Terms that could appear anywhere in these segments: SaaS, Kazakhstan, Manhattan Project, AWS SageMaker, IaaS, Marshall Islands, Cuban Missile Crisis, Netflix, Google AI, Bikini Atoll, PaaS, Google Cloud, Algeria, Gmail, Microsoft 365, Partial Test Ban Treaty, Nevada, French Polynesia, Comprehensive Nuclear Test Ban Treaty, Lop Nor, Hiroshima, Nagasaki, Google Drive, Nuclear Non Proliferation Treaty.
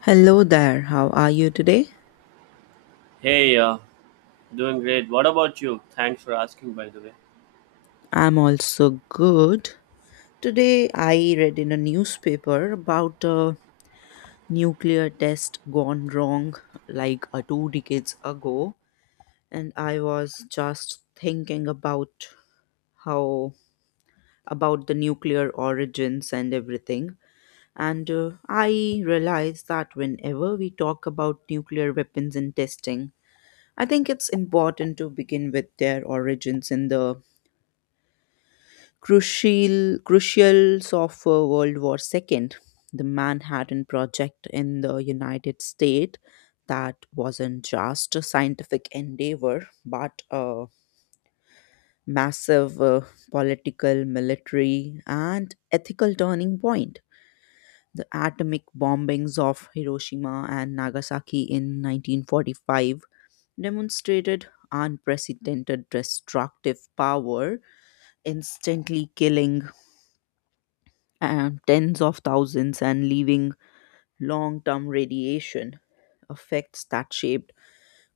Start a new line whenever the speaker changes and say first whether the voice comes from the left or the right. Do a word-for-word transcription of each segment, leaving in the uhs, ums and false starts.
left: Hello there, how are you today?
right: Hey, uh, doing great. What about you? Thanks for asking, by the way.
left: I'm also good. Today I read in a newspaper about a nuclear test gone wrong like uh, two decades ago, and I was just thinking about how about the nuclear origins and everything. And uh, I realized that whenever we talk about nuclear weapons and testing, I think it's important to begin with their origins in the crucial crucials of uh, World War two, the Manhattan Project in the United States, that wasn't just a scientific endeavor, but a massive uh, political, military, and ethical turning point. The atomic bombings of Hiroshima and Nagasaki in nineteen forty-five demonstrated unprecedented destructive power, instantly killing uh, tens of thousands and leaving long term radiation effects that shaped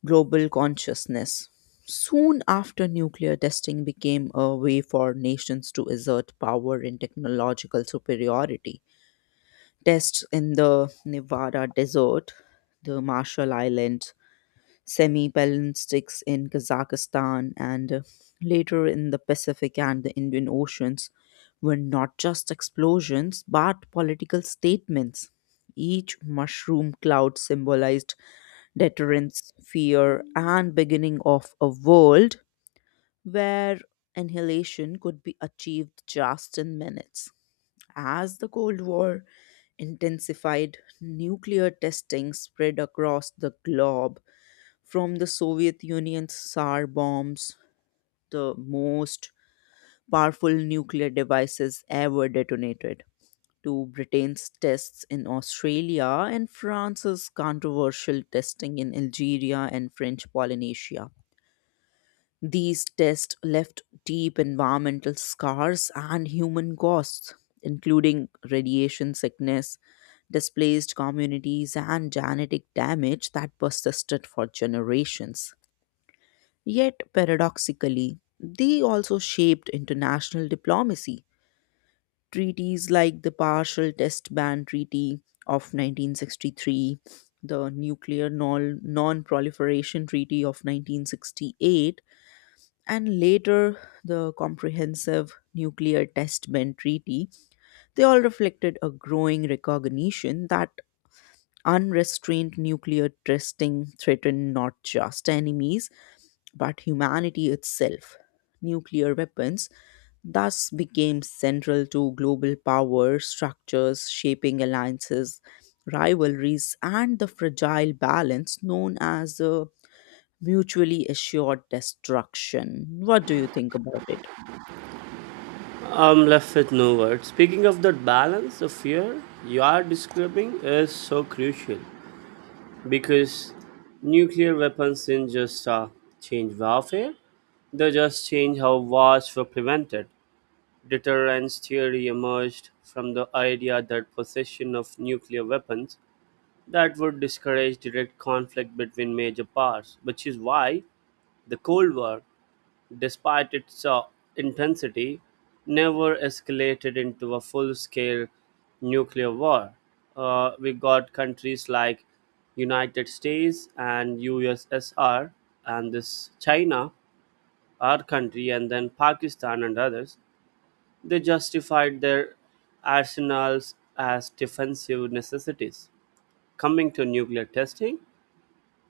left: global consciousness. Soon after, nuclear testing became a way for nations to assert power and technological superiority. Tests in the Nevada desert, the Marshall Islands, semi ballistics in Kazakhstan, and uh, later in the Pacific and the Indian Oceans, were not just explosions but political statements. Each mushroom cloud symbolized deterrence, fear, and beginning of a world where annihilation could be achieved just in minutes. As the Cold War intensified, nuclear testing spread across the globe, from the Soviet Union's sar bombs, the most powerful nuclear devices ever detonated, to Britain's tests in Australia and France's controversial testing in Algeria and French Polynesia. These tests left deep environmental scars and human costs, including radiation sickness, displaced communities, and genetic damage that persisted for generations. Yet, paradoxically, they also shaped international diplomacy. Treaties like the Partial Test Ban Treaty of nineteen sixty-three, the Nuclear Non Proliferation Treaty of nineteen sixty-eight, and later the Comprehensive Nuclear Test Ban Treaty, they all reflected a growing recognition that unrestrained nuclear testing threatened not just enemies but humanity itself. Nuclear weapons thus became central to global power structures, shaping alliances, rivalries, and the fragile balance known as uh, mutually assured destruction. What do you think about it?
right: I'm left with no words. Speaking of that balance of fear you are describing is so crucial because nuclear weapons didn't just uh, change warfare, they just change how wars were prevented. Deterrence theory emerged from the idea that possession of nuclear weapons that would discourage direct conflict between major powers, which is why the Cold War despite its uh, intensity, never escalated into a full scale nuclear war. Uh, we got countries like United States and U S S R and this China, our country, and then Pakistan and others. They justified their arsenals as defensive necessities. Coming to nuclear testing,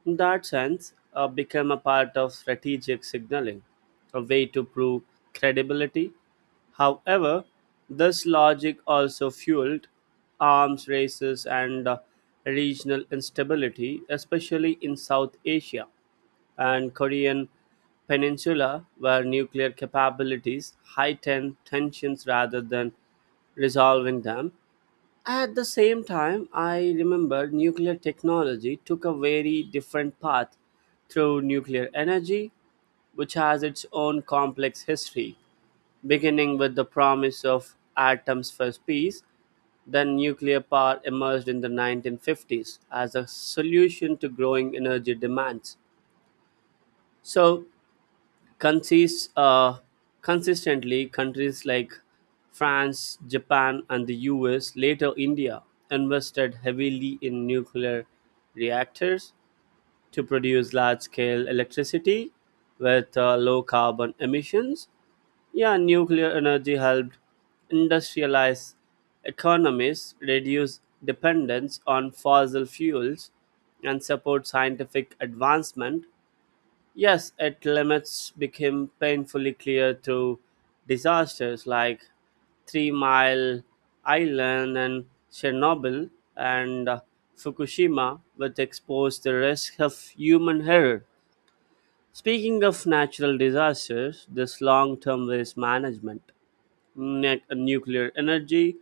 right: in that sense, uh, become a part of strategic signaling, a way to prove credibility. However, this logic also fueled arms races and uh, regional instability, especially in South Asia and Korean Peninsula, where nuclear capabilities heightened tensions rather than resolving them. At the same time, I remember nuclear technology took a very different path through nuclear energy, which has its own complex history, beginning with the promise of atoms for peace. Then nuclear power emerged in the nineteen fifties as a solution to growing energy demands. So, consists uh, consistently countries like France, Japan, and the U S, later India, invested heavily in nuclear reactors to produce large scale electricity with uh, low carbon emissions. Yeah, nuclear energy helped industrialize economies, reduce dependence on fossil fuels, and support scientific advancement. Yes, its limits became painfully clear through disasters like Three Mile Island and Chernobyl and uh, Fukushima, which exposed the risk of human error. Speaking of natural disasters, this long term waste management, ne- nuclear energy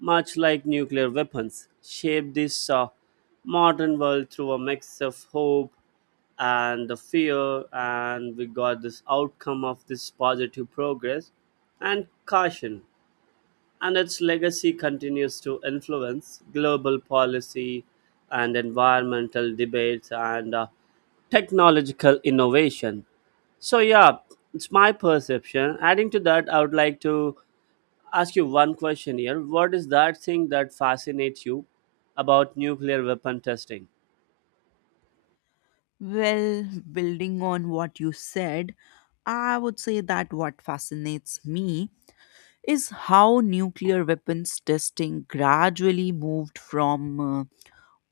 right: much like nuclear weapons, shape this uh, modern world through a mix of hope and the fear. And we got this outcome of this positive progress and caution. And its legacy continues to influence global policy and environmental debates and uh, technological innovation. So, yeah, it's my perception. Adding to that, I would like to ask you one question here. What is that thing that fascinates you about nuclear weapon testing?
left: Well, building on what you said, I would say that what fascinates me is how nuclear weapons testing gradually moved from uh,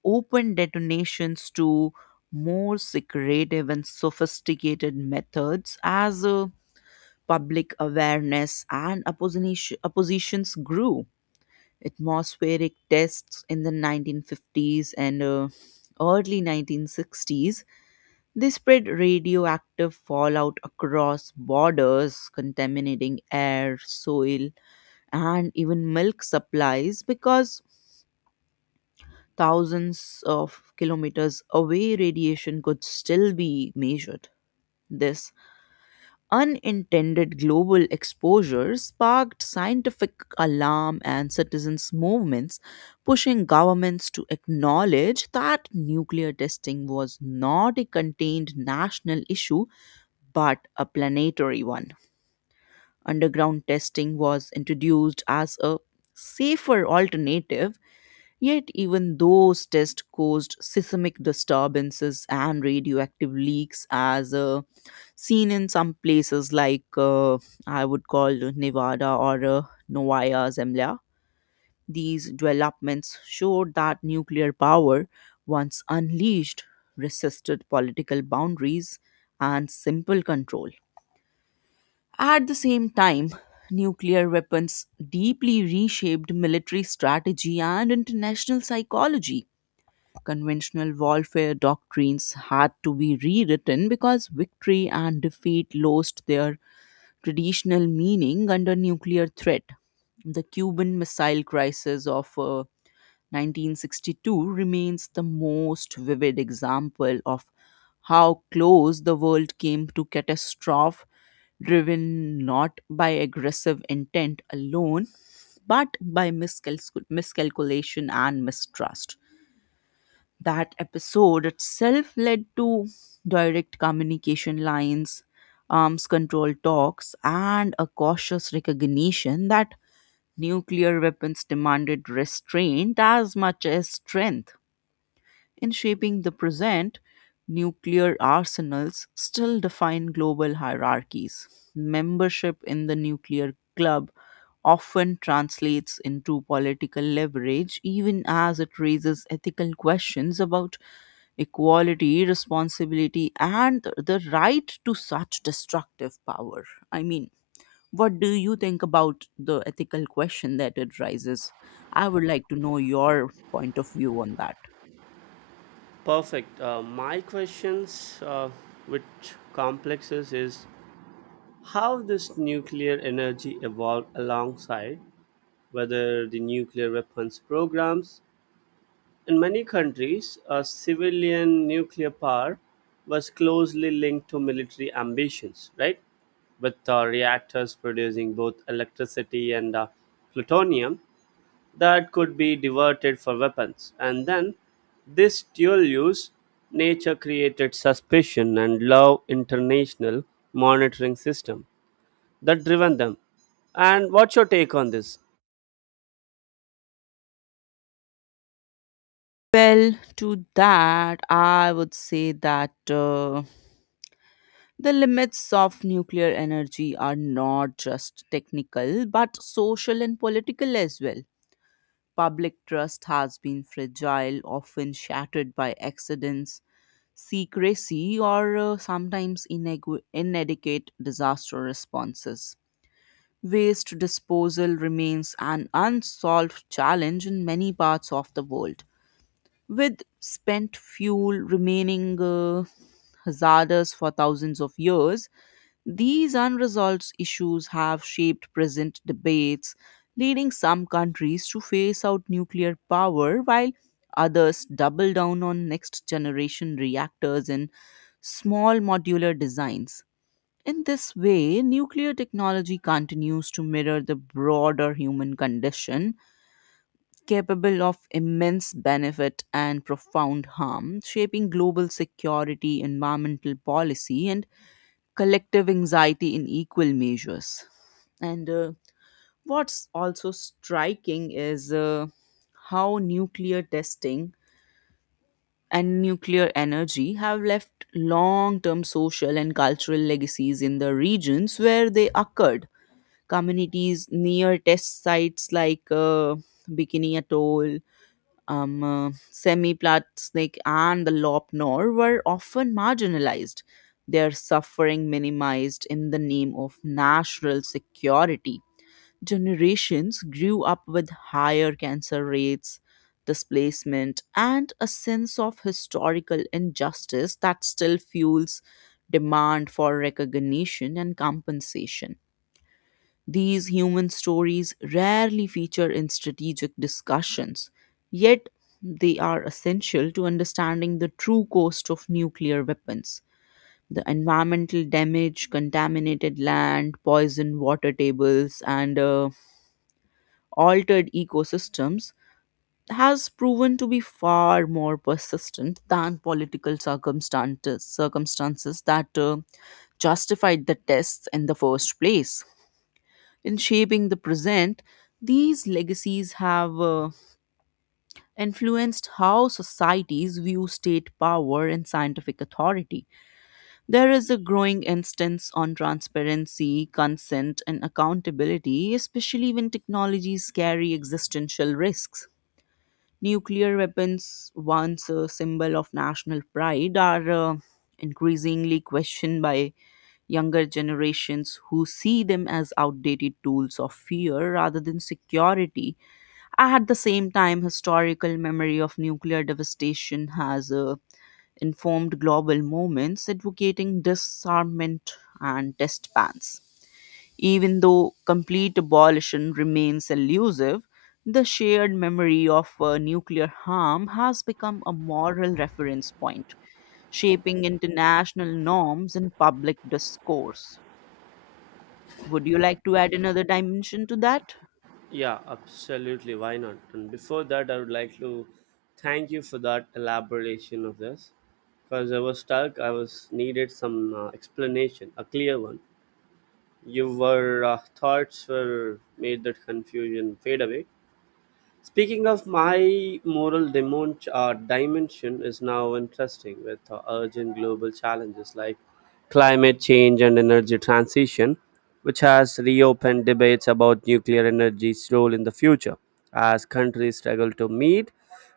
left: open detonations to more secretive and sophisticated methods as uh, public awareness and opposition, oppositions grew. Atmospheric tests in the nineteen fifties and uh, early nineteen sixties, they spread radioactive fallout across borders, contaminating air, soil, and even milk supplies, because thousands of kilometers away radiation could still be measured. This unintended global exposure sparked scientific alarm and citizens' movements, pushing governments to acknowledge that nuclear testing was not a contained national issue but a planetary one. Underground testing was introduced as a safer alternative. Yet, even those tests caused seismic disturbances and radioactive leaks, as uh, seen in some places like uh, I would call Nevada or uh, Novaya Zemlya. These developments showed that nuclear power, once unleashed, resisted political boundaries and simple control. At the same time, nuclear weapons deeply reshaped military strategy and international psychology. Conventional warfare doctrines had to be rewritten because victory and defeat lost their traditional meaning under nuclear threat. The Cuban Missile Crisis of uh, nineteen sixty-two remains the most vivid example of how close the world came to catastrophe, driven not by aggressive intent alone, but by miscalcul- miscalculation and mistrust. That episode itself led to direct communication lines, arms control talks, and a cautious recognition that nuclear weapons demanded restraint as much as strength. In shaping the present, nuclear arsenals still define global hierarchies. Membership in the nuclear club often translates into political leverage, even as it raises ethical questions about equality, responsibility, and the right to such destructive power. I mean, what do you think about the ethical question that it raises? I would like to know your point of view on that.
right: Perfect. Uh, my questions, uh, which complexes, is how this nuclear energy evolved alongside whether the nuclear weapons programs. In many countries, uh, civilian nuclear power was closely linked to military ambitions, right? With uh, reactors producing both electricity and uh, plutonium that could be diverted for weapons. And then this dual use nature created suspicion and low international monitoring system that driven them. And what's your take on this?
left: Well, to that, I would say that uh, the limits of nuclear energy are not just technical but social and political as well. Public trust has been fragile, often shattered by accidents, secrecy, or uh, sometimes inegu- inadequate disaster responses. Waste disposal remains an unsolved challenge in many parts of the world, with spent fuel remaining uh, hazardous for thousands of years. These unresolved issues have shaped present debates, leading some countries to phase out nuclear power while others double down on next generation reactors and small modular designs. In this way, nuclear technology continues to mirror the broader human condition, capable of immense benefit and profound harm, shaping global security, environmental policy, and collective anxiety in equal measures. And uh, what's also striking is uh, how nuclear testing and nuclear energy have left long term social and cultural legacies in the regions where they occurred. Communities near test sites like uh, Bikini Atoll, um, uh, Semi Platsnik, and the Lop Nor were often marginalized, their suffering minimized in the name of national security. Generations grew up with higher cancer rates, displacement, and a sense of historical injustice that still fuels demand for recognition and compensation. These human stories rarely feature in strategic discussions, yet, they are essential to understanding the true cost of nuclear weapons. The environmental damage, contaminated land, poisoned water tables, and uh, altered ecosystems has proven to be far more persistent than political circumstances circumstances that uh, justified the tests in the first place. In shaping the present, these legacies have uh, influenced how societies view state power and scientific authority. There is a growing instance on transparency, consent and accountability, especially when technologies carry existential risks. Nuclear weapons, once a symbol of national pride, are uh, increasingly questioned by younger generations who see them as outdated tools of fear rather than security. At the same time, historical memory of nuclear devastation has uh, informed global movements advocating disarmament and test bans. Even though complete abolition remains elusive, the shared memory of uh, nuclear harm has become a moral reference point, shaping international norms and public discourse. Would you like to add another dimension to that?
right: Yeah, absolutely. Why not? And before that, I would like to thank you for that elaboration of this because I was stuck. I was needed some uh, explanation, a clear one. Your uh, thoughts were made that confusion fade away. Speaking of my moral dimon- uh, dimension is now interesting with uh, urgent global challenges like climate change and energy transition, which has reopened debates about nuclear energy's role in the future as countries struggle to meet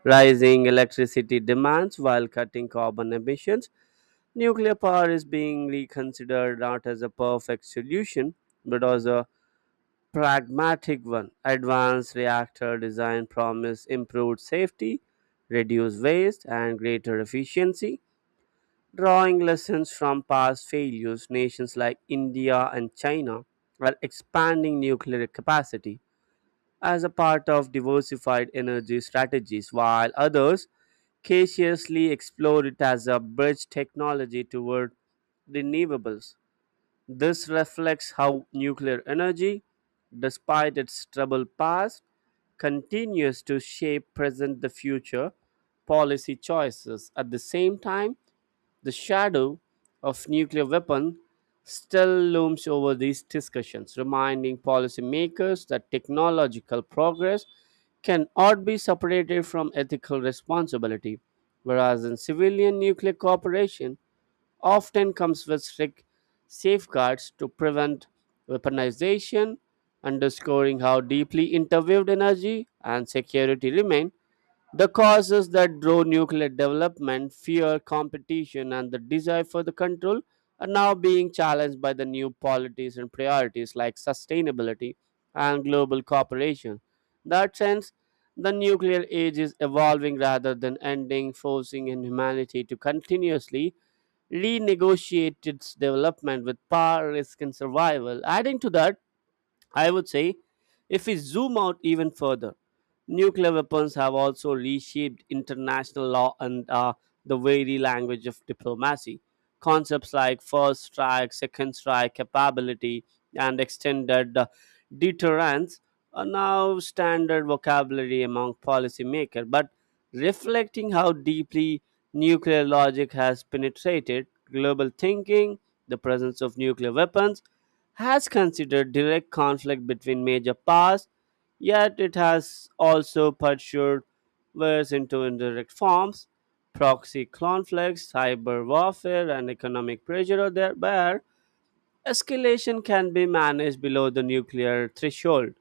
right: rising electricity demands while cutting carbon emissions. Nuclear power is being reconsidered not as a perfect solution but as a pragmatic one. Advanced reactor design promise improved safety, reduced waste, and greater efficiency, drawing lessons from past failures. Nations like India and China are expanding nuclear capacity as a part of diversified energy strategies, while others cautiously explore it as a bridge technology toward renewables. This reflects how nuclear energy, despite its troubled past, continues to shape present the future policy choices. At the same time, the shadow of nuclear weapon still looms over these discussions, reminding policymakers that technological progress cannot be separated from ethical responsibility. Whereas in civilian nuclear cooperation, often comes with strict safeguards to prevent weaponization, underscoring how deeply interweaved energy and security remain the causes that drove nuclear development, fear, competition, and the desire for the control are now being challenged by the new policies and priorities like sustainability and global cooperation. In that sense, the nuclear age is evolving rather than ending, forcing in humanity to continuously renegotiated its development with power, risk, and survival. Adding to that, I would say if we zoom out even further, nuclear weapons have also reshaped international law and uh, the very language of diplomacy. Concepts like first strike, second strike, capability, and extended uh, deterrence are now standard vocabulary among policymakers. But reflecting how deeply nuclear logic has penetrated global thinking, the presence of nuclear weapons has considered direct conflict between major powers, yet it has also pursued wars into indirect forms. Proxy conflicts, cyber warfare, and economic pressure are there, where escalation can be managed below the nuclear threshold.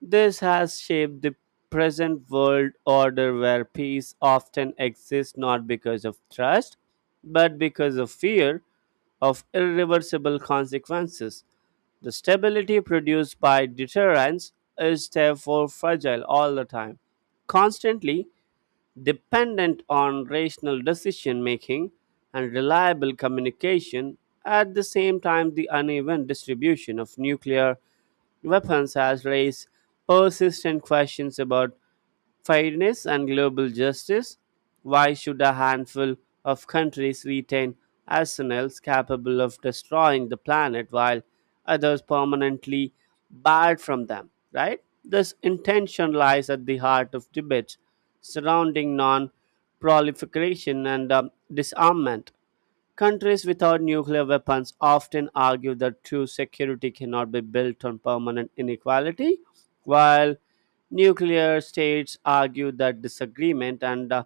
right: This has shaped the present world order where peace often exists not because of trust, but because of fear of irreversible consequences. The stability produced by deterrence is therefore fragile all the time, constantly dependent on rational decision making and reliable communication. At the same time, the uneven distribution of nuclear weapons has raised persistent questions about fairness and global justice. Why should a handful of countries retain arsenals capable of destroying the planet while others permanently barred from them? Right? This intention lies at the heart of debates surrounding non proliferation and um, disarmament. Countries without nuclear weapons often argue that true security cannot be built on permanent inequality, while nuclear states argue that disagreement and uh,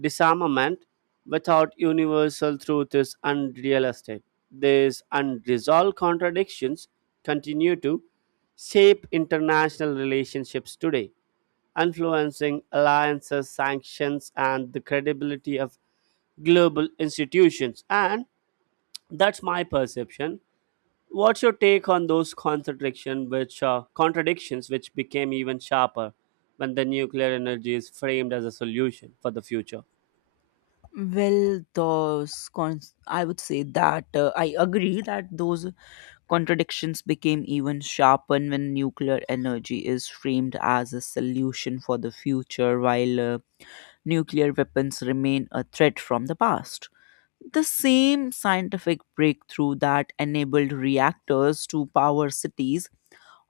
right: disarmament without universal truth is unrealistic. These unresolved contradictions continue to shape international relationships today, influencing alliances, sanctions, and the credibility of global institutions. And that's my perception. What's your take on those contradiction which uh, contradictions which became even sharper when the nuclear energy is framed as a solution for the future?
left: Well, those cons- I would say that uh, I agree that those contradictions became even sharper when nuclear energy is framed as a solution for the future, while uh, nuclear weapons remain a threat from the past. The same scientific breakthrough that enabled reactors to power cities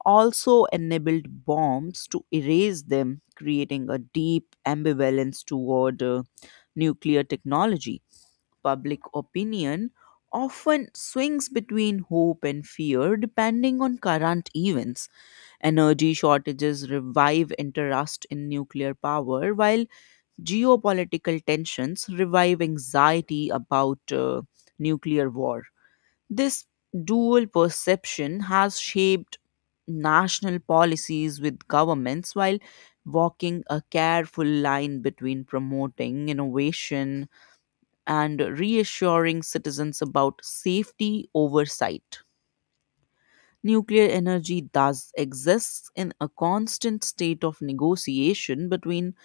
left: also enabled bombs to erase them, creating a deep ambivalence toward uh, nuclear technology. Public opinion often swings between hope and fear depending on current events. Energy shortages revive interest in nuclear power, while geopolitical tensions revive anxiety about uh, nuclear war. This dual perception has shaped national policies, with governments while walking a careful line between promoting innovation and reassuring citizens about safety oversight. Nuclear energy does exist in a constant state of negotiation between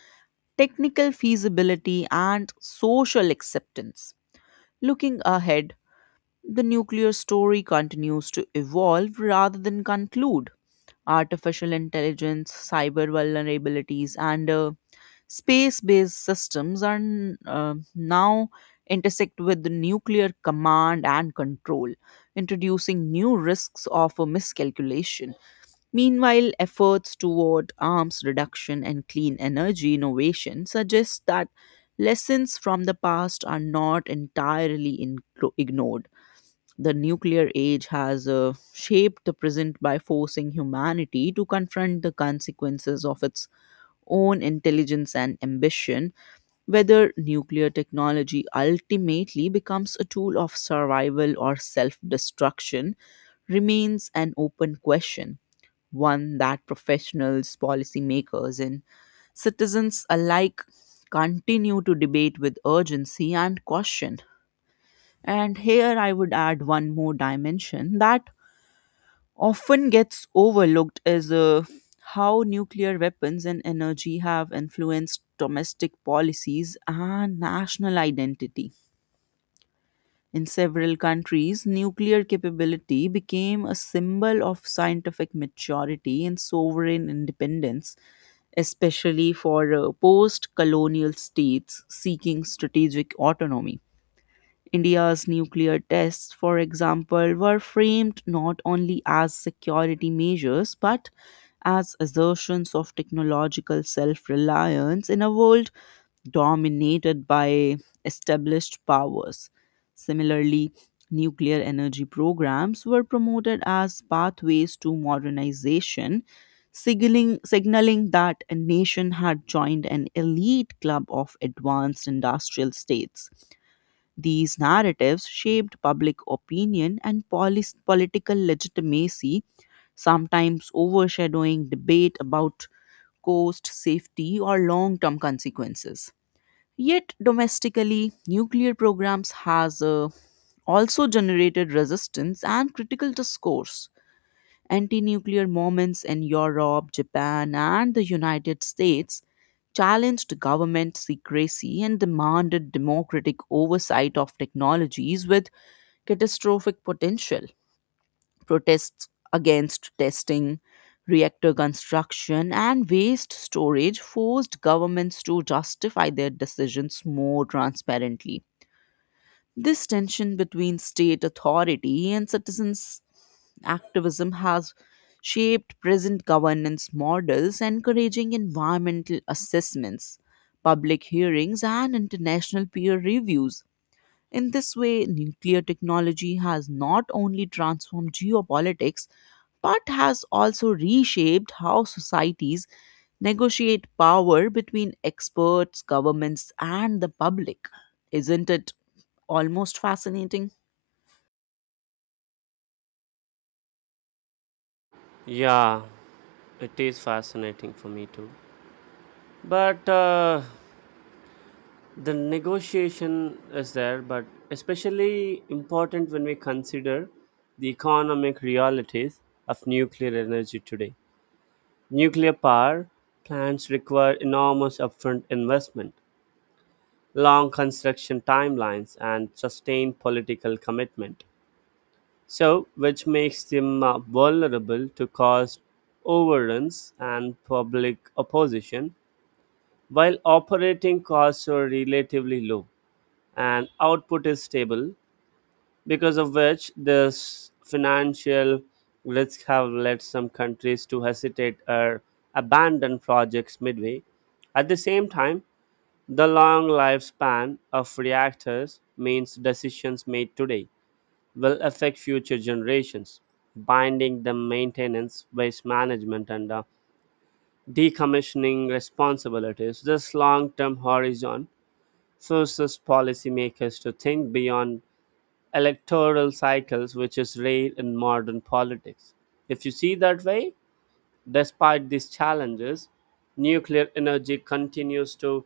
left: technical feasibility and social acceptance. Looking ahead, the nuclear story continues to evolve rather than conclude. Artificial intelligence, cyber vulnerabilities, and uh, space based systems are uh, now intersect with the nuclear command and control, introducing new risks of a miscalculation. Meanwhile, efforts toward arms reduction and clean energy innovation suggest that lessons from the past are not entirely inclo- ignored. The nuclear age has uh, shaped the present by forcing humanity to confront the consequences of its own intelligence and ambition. Whether nuclear technology ultimately becomes a tool of survival or self destruction remains an open question, one that professionals, policymakers, and citizens alike continue to debate with urgency and caution. And here I would add one more dimension that often gets overlooked is uh, how nuclear weapons and energy have influenced domestic policies and national identity. In several countries, nuclear capability became a symbol of scientific maturity and sovereign independence, especially for uh, post colonial states seeking strategic autonomy. India's nuclear tests, for example, were framed not only as security measures but as assertions of technological self reliance in a world dominated by established powers. Similarly, nuclear energy programs were promoted as pathways to modernization, signaling, signaling that a nation had joined an elite club of advanced industrial states. These narratives shaped public opinion and polis- political legitimacy, sometimes overshadowing debate about cost, safety, or long term consequences. Yet domestically, nuclear programs has uh, also generated resistance and critical discourse. Anti-nuclear movements in Europe, Japan, and the United States challenged government secrecy and demanded democratic oversight of technologies with catastrophic potential. Protests against testing, reactor construction, and waste storage forced governments to justify their decisions more transparently. This tension between state authority and citizens' activism has shaped present governance models, encouraging environmental assessments, public hearings, and international peer reviews. In this way, nuclear technology has not only transformed geopolitics but has also reshaped how societies negotiate power between experts, governments, and the public. Isn't it almost fascinating?
right: Yeah, it is fascinating for me too. But uh, the negotiation is there, but especially important when we consider the economic realities of nuclear energy today. Nuclear power plants require enormous upfront investment long construction timelines, and sustained political commitment. So, which makes them uh, vulnerable to cost overruns and public opposition, while operating costs are relatively low and output is stable, because of which this financial risks have led some countries to hesitate or abandon projects midway. At the same time, the long lifespan of reactors means decisions made today will affect future generations, binding the maintenance, waste management, and uh, decommissioning responsibilities. This long term horizon forces policymakers to think beyond electoral cycles, which is rare in modern politics. If you see that way, despite these challenges, nuclear energy continues to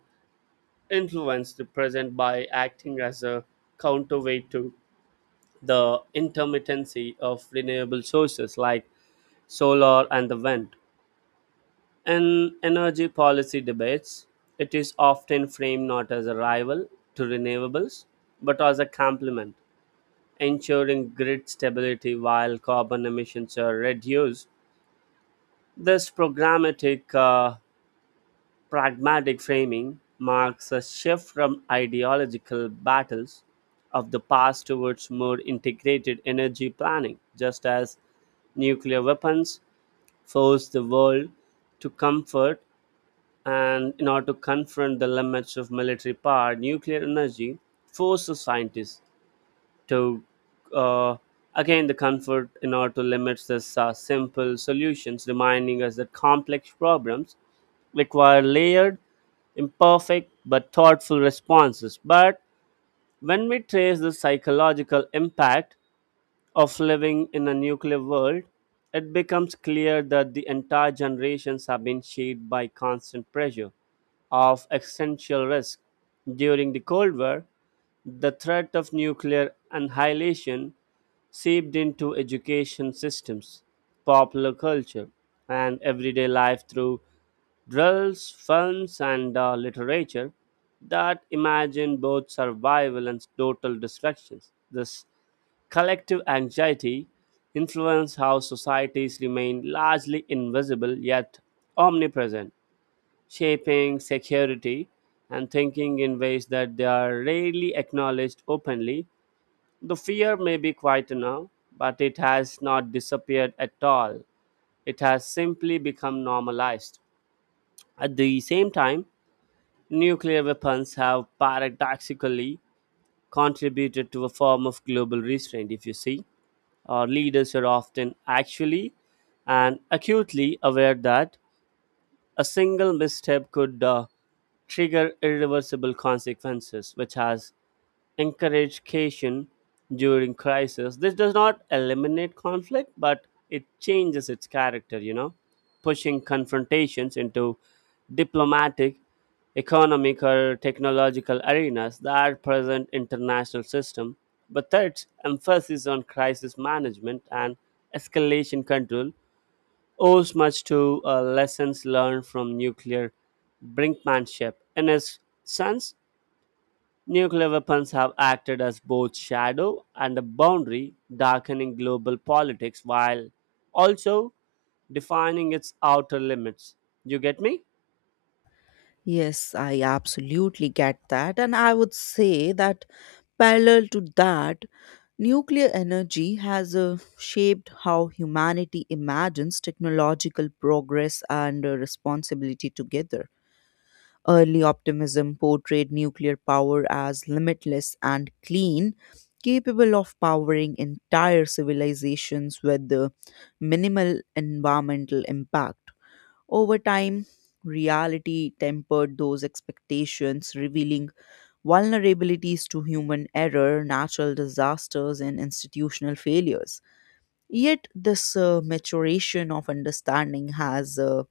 right: influence the present by acting as a counterweight to the intermittency of renewable sources like solar and the wind. In energy policy debates, it is often framed not as a rival to renewables but as a complement, ensuring grid stability while carbon emissions are reduced. This programmatic uh, pragmatic framing marks a shift from ideological battles of the past towards more integrated energy planning, just as nuclear weapons force the world to comfort and in order to confront the limits of military power, nuclear energy forces scientists to uh, again the comfort in order to limit this uh, simple solutions, reminding us that complex problems require layered, imperfect, but thoughtful responses. But when we trace the psychological impact of living in a nuclear world, it becomes clear that the entire generations have been shaped by constant pressure of existential risk. During the Cold War, the threat of nuclear annihilation seeped into education systems, popular culture, and everyday life through drills, films, and uh, literature that imagine both survival and total destructions. This collective anxiety influences how societies remain largely invisible yet omnipresent, shaping security and thinking in ways that they are rarely acknowledged openly. The fear may be quite now, but it has not disappeared at all. It has simply become normalized. At the same time, nuclear weapons have paradoxically contributed to a form of global restraint, if you see. Our leaders are often actually and acutely aware that a single misstep could uh, trigger irreversible consequences, which has encouraged caution during crisis. This does not eliminate conflict, but it changes its character, you know, pushing confrontations into diplomatic, economic, or technological arenas that present international system. But third, emphasis on crisis management and escalation control owes much to uh, lessons learned from nuclear brinkmanship. In his sense, nuclear weapons have acted as both shadow and a boundary, darkening global politics while also defining its outer limits. You get me?
left: Yes, I absolutely get that. And I would say that parallel to that, nuclear energy has uh, shaped how humanity imagines technological progress and uh, responsibility together. Early optimism portrayed nuclear power as limitless and clean, capable of powering entire civilizations with uh, minimal environmental impact. Over time, reality tempered those expectations, revealing vulnerabilities to human error, natural disasters, and institutional failures. Yet, this uh, maturation of understanding has uh,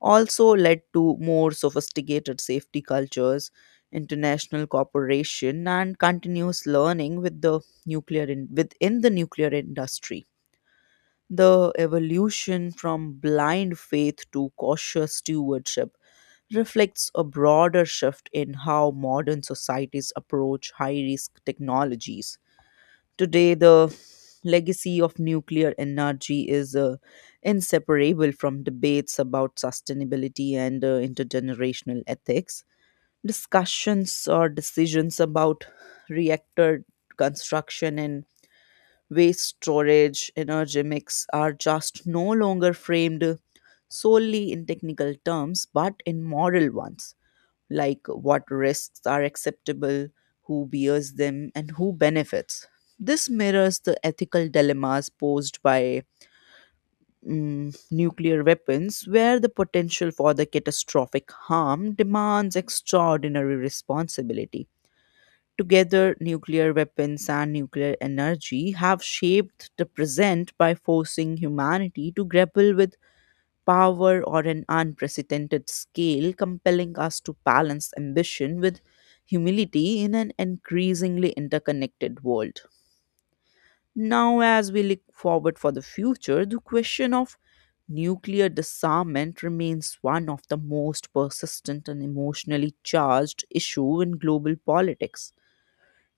left: also led to more sophisticated safety cultures, international cooperation, and continuous learning with the nuclear in- within the nuclear industry. The evolution from blind faith to cautious stewardship reflects a broader shift in how modern societies approach high risk technologies. Today, the legacy of nuclear energy is uh, inseparable from debates about sustainability and uh, intergenerational ethics. Discussions or decisions about reactor construction and waste storage energy mix are just no longer framed solely in technical terms but in moral ones, like what risks are acceptable, who bears them, and who benefits. This mirrors the ethical dilemmas posed by mm, nuclear weapons, where the potential for the catastrophic harm demands extraordinary responsibility. Together, nuclear weapons and nuclear energy have shaped the present by forcing humanity to grapple with power or an unprecedented scale, compelling us to balance ambition with humility in an increasingly interconnected world. Now, as we look forward for the future, the question of nuclear disarmament remains one of the most persistent and emotionally charged issue in global politics.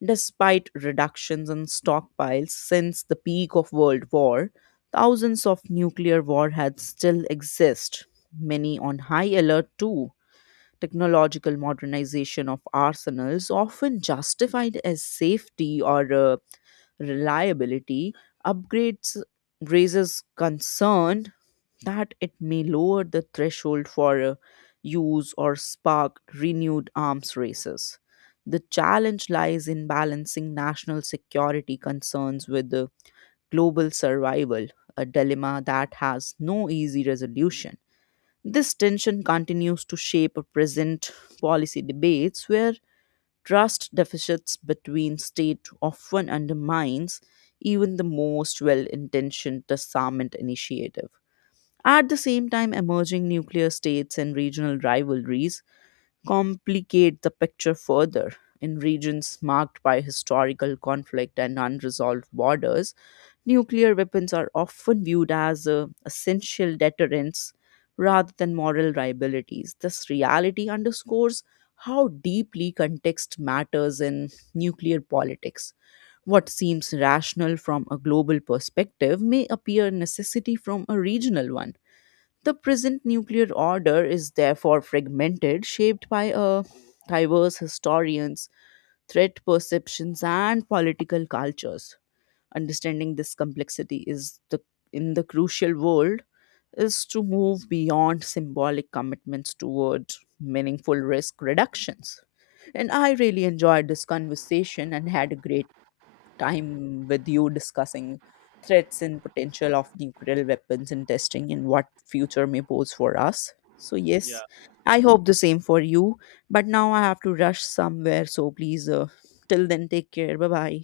left: Despite reductions in stockpiles since the peak of World War, thousands of nuclear warheads still exist, many on high alert too. Technological modernization of arsenals, often justified as safety or uh, reliability, upgrades raises concern that it may lower the threshold for uh, use or spark renewed arms races. The challenge lies in balancing national security concerns with the global survival, a dilemma that has no easy resolution. This tension continues to shape present policy debates where trust deficits between states often undermines even the most well intentioned disarmament initiative. At the same time, emerging nuclear states and regional rivalries complicate the picture further. In regions marked by historical conflict and unresolved borders, nuclear weapons are often viewed as uh, essential deterrents rather than moral liabilities. This reality underscores how deeply context matters in nuclear politics. What seems rational from a global perspective may appear necessity from a regional one. The present nuclear order is therefore fragmented, shaped by a diverse historians, threat perceptions, and political cultures. Understanding this complexity is the in the crucial world is to move beyond symbolic commitments toward meaningful risk reductions. And I really enjoyed this conversation and had a great time with you discussing threats and potential of nuclear weapons and testing and what future may pose for us. So yes, I hope the same for you. But now I have to rush somewhere. So please, uh, till then, take care. Bye bye.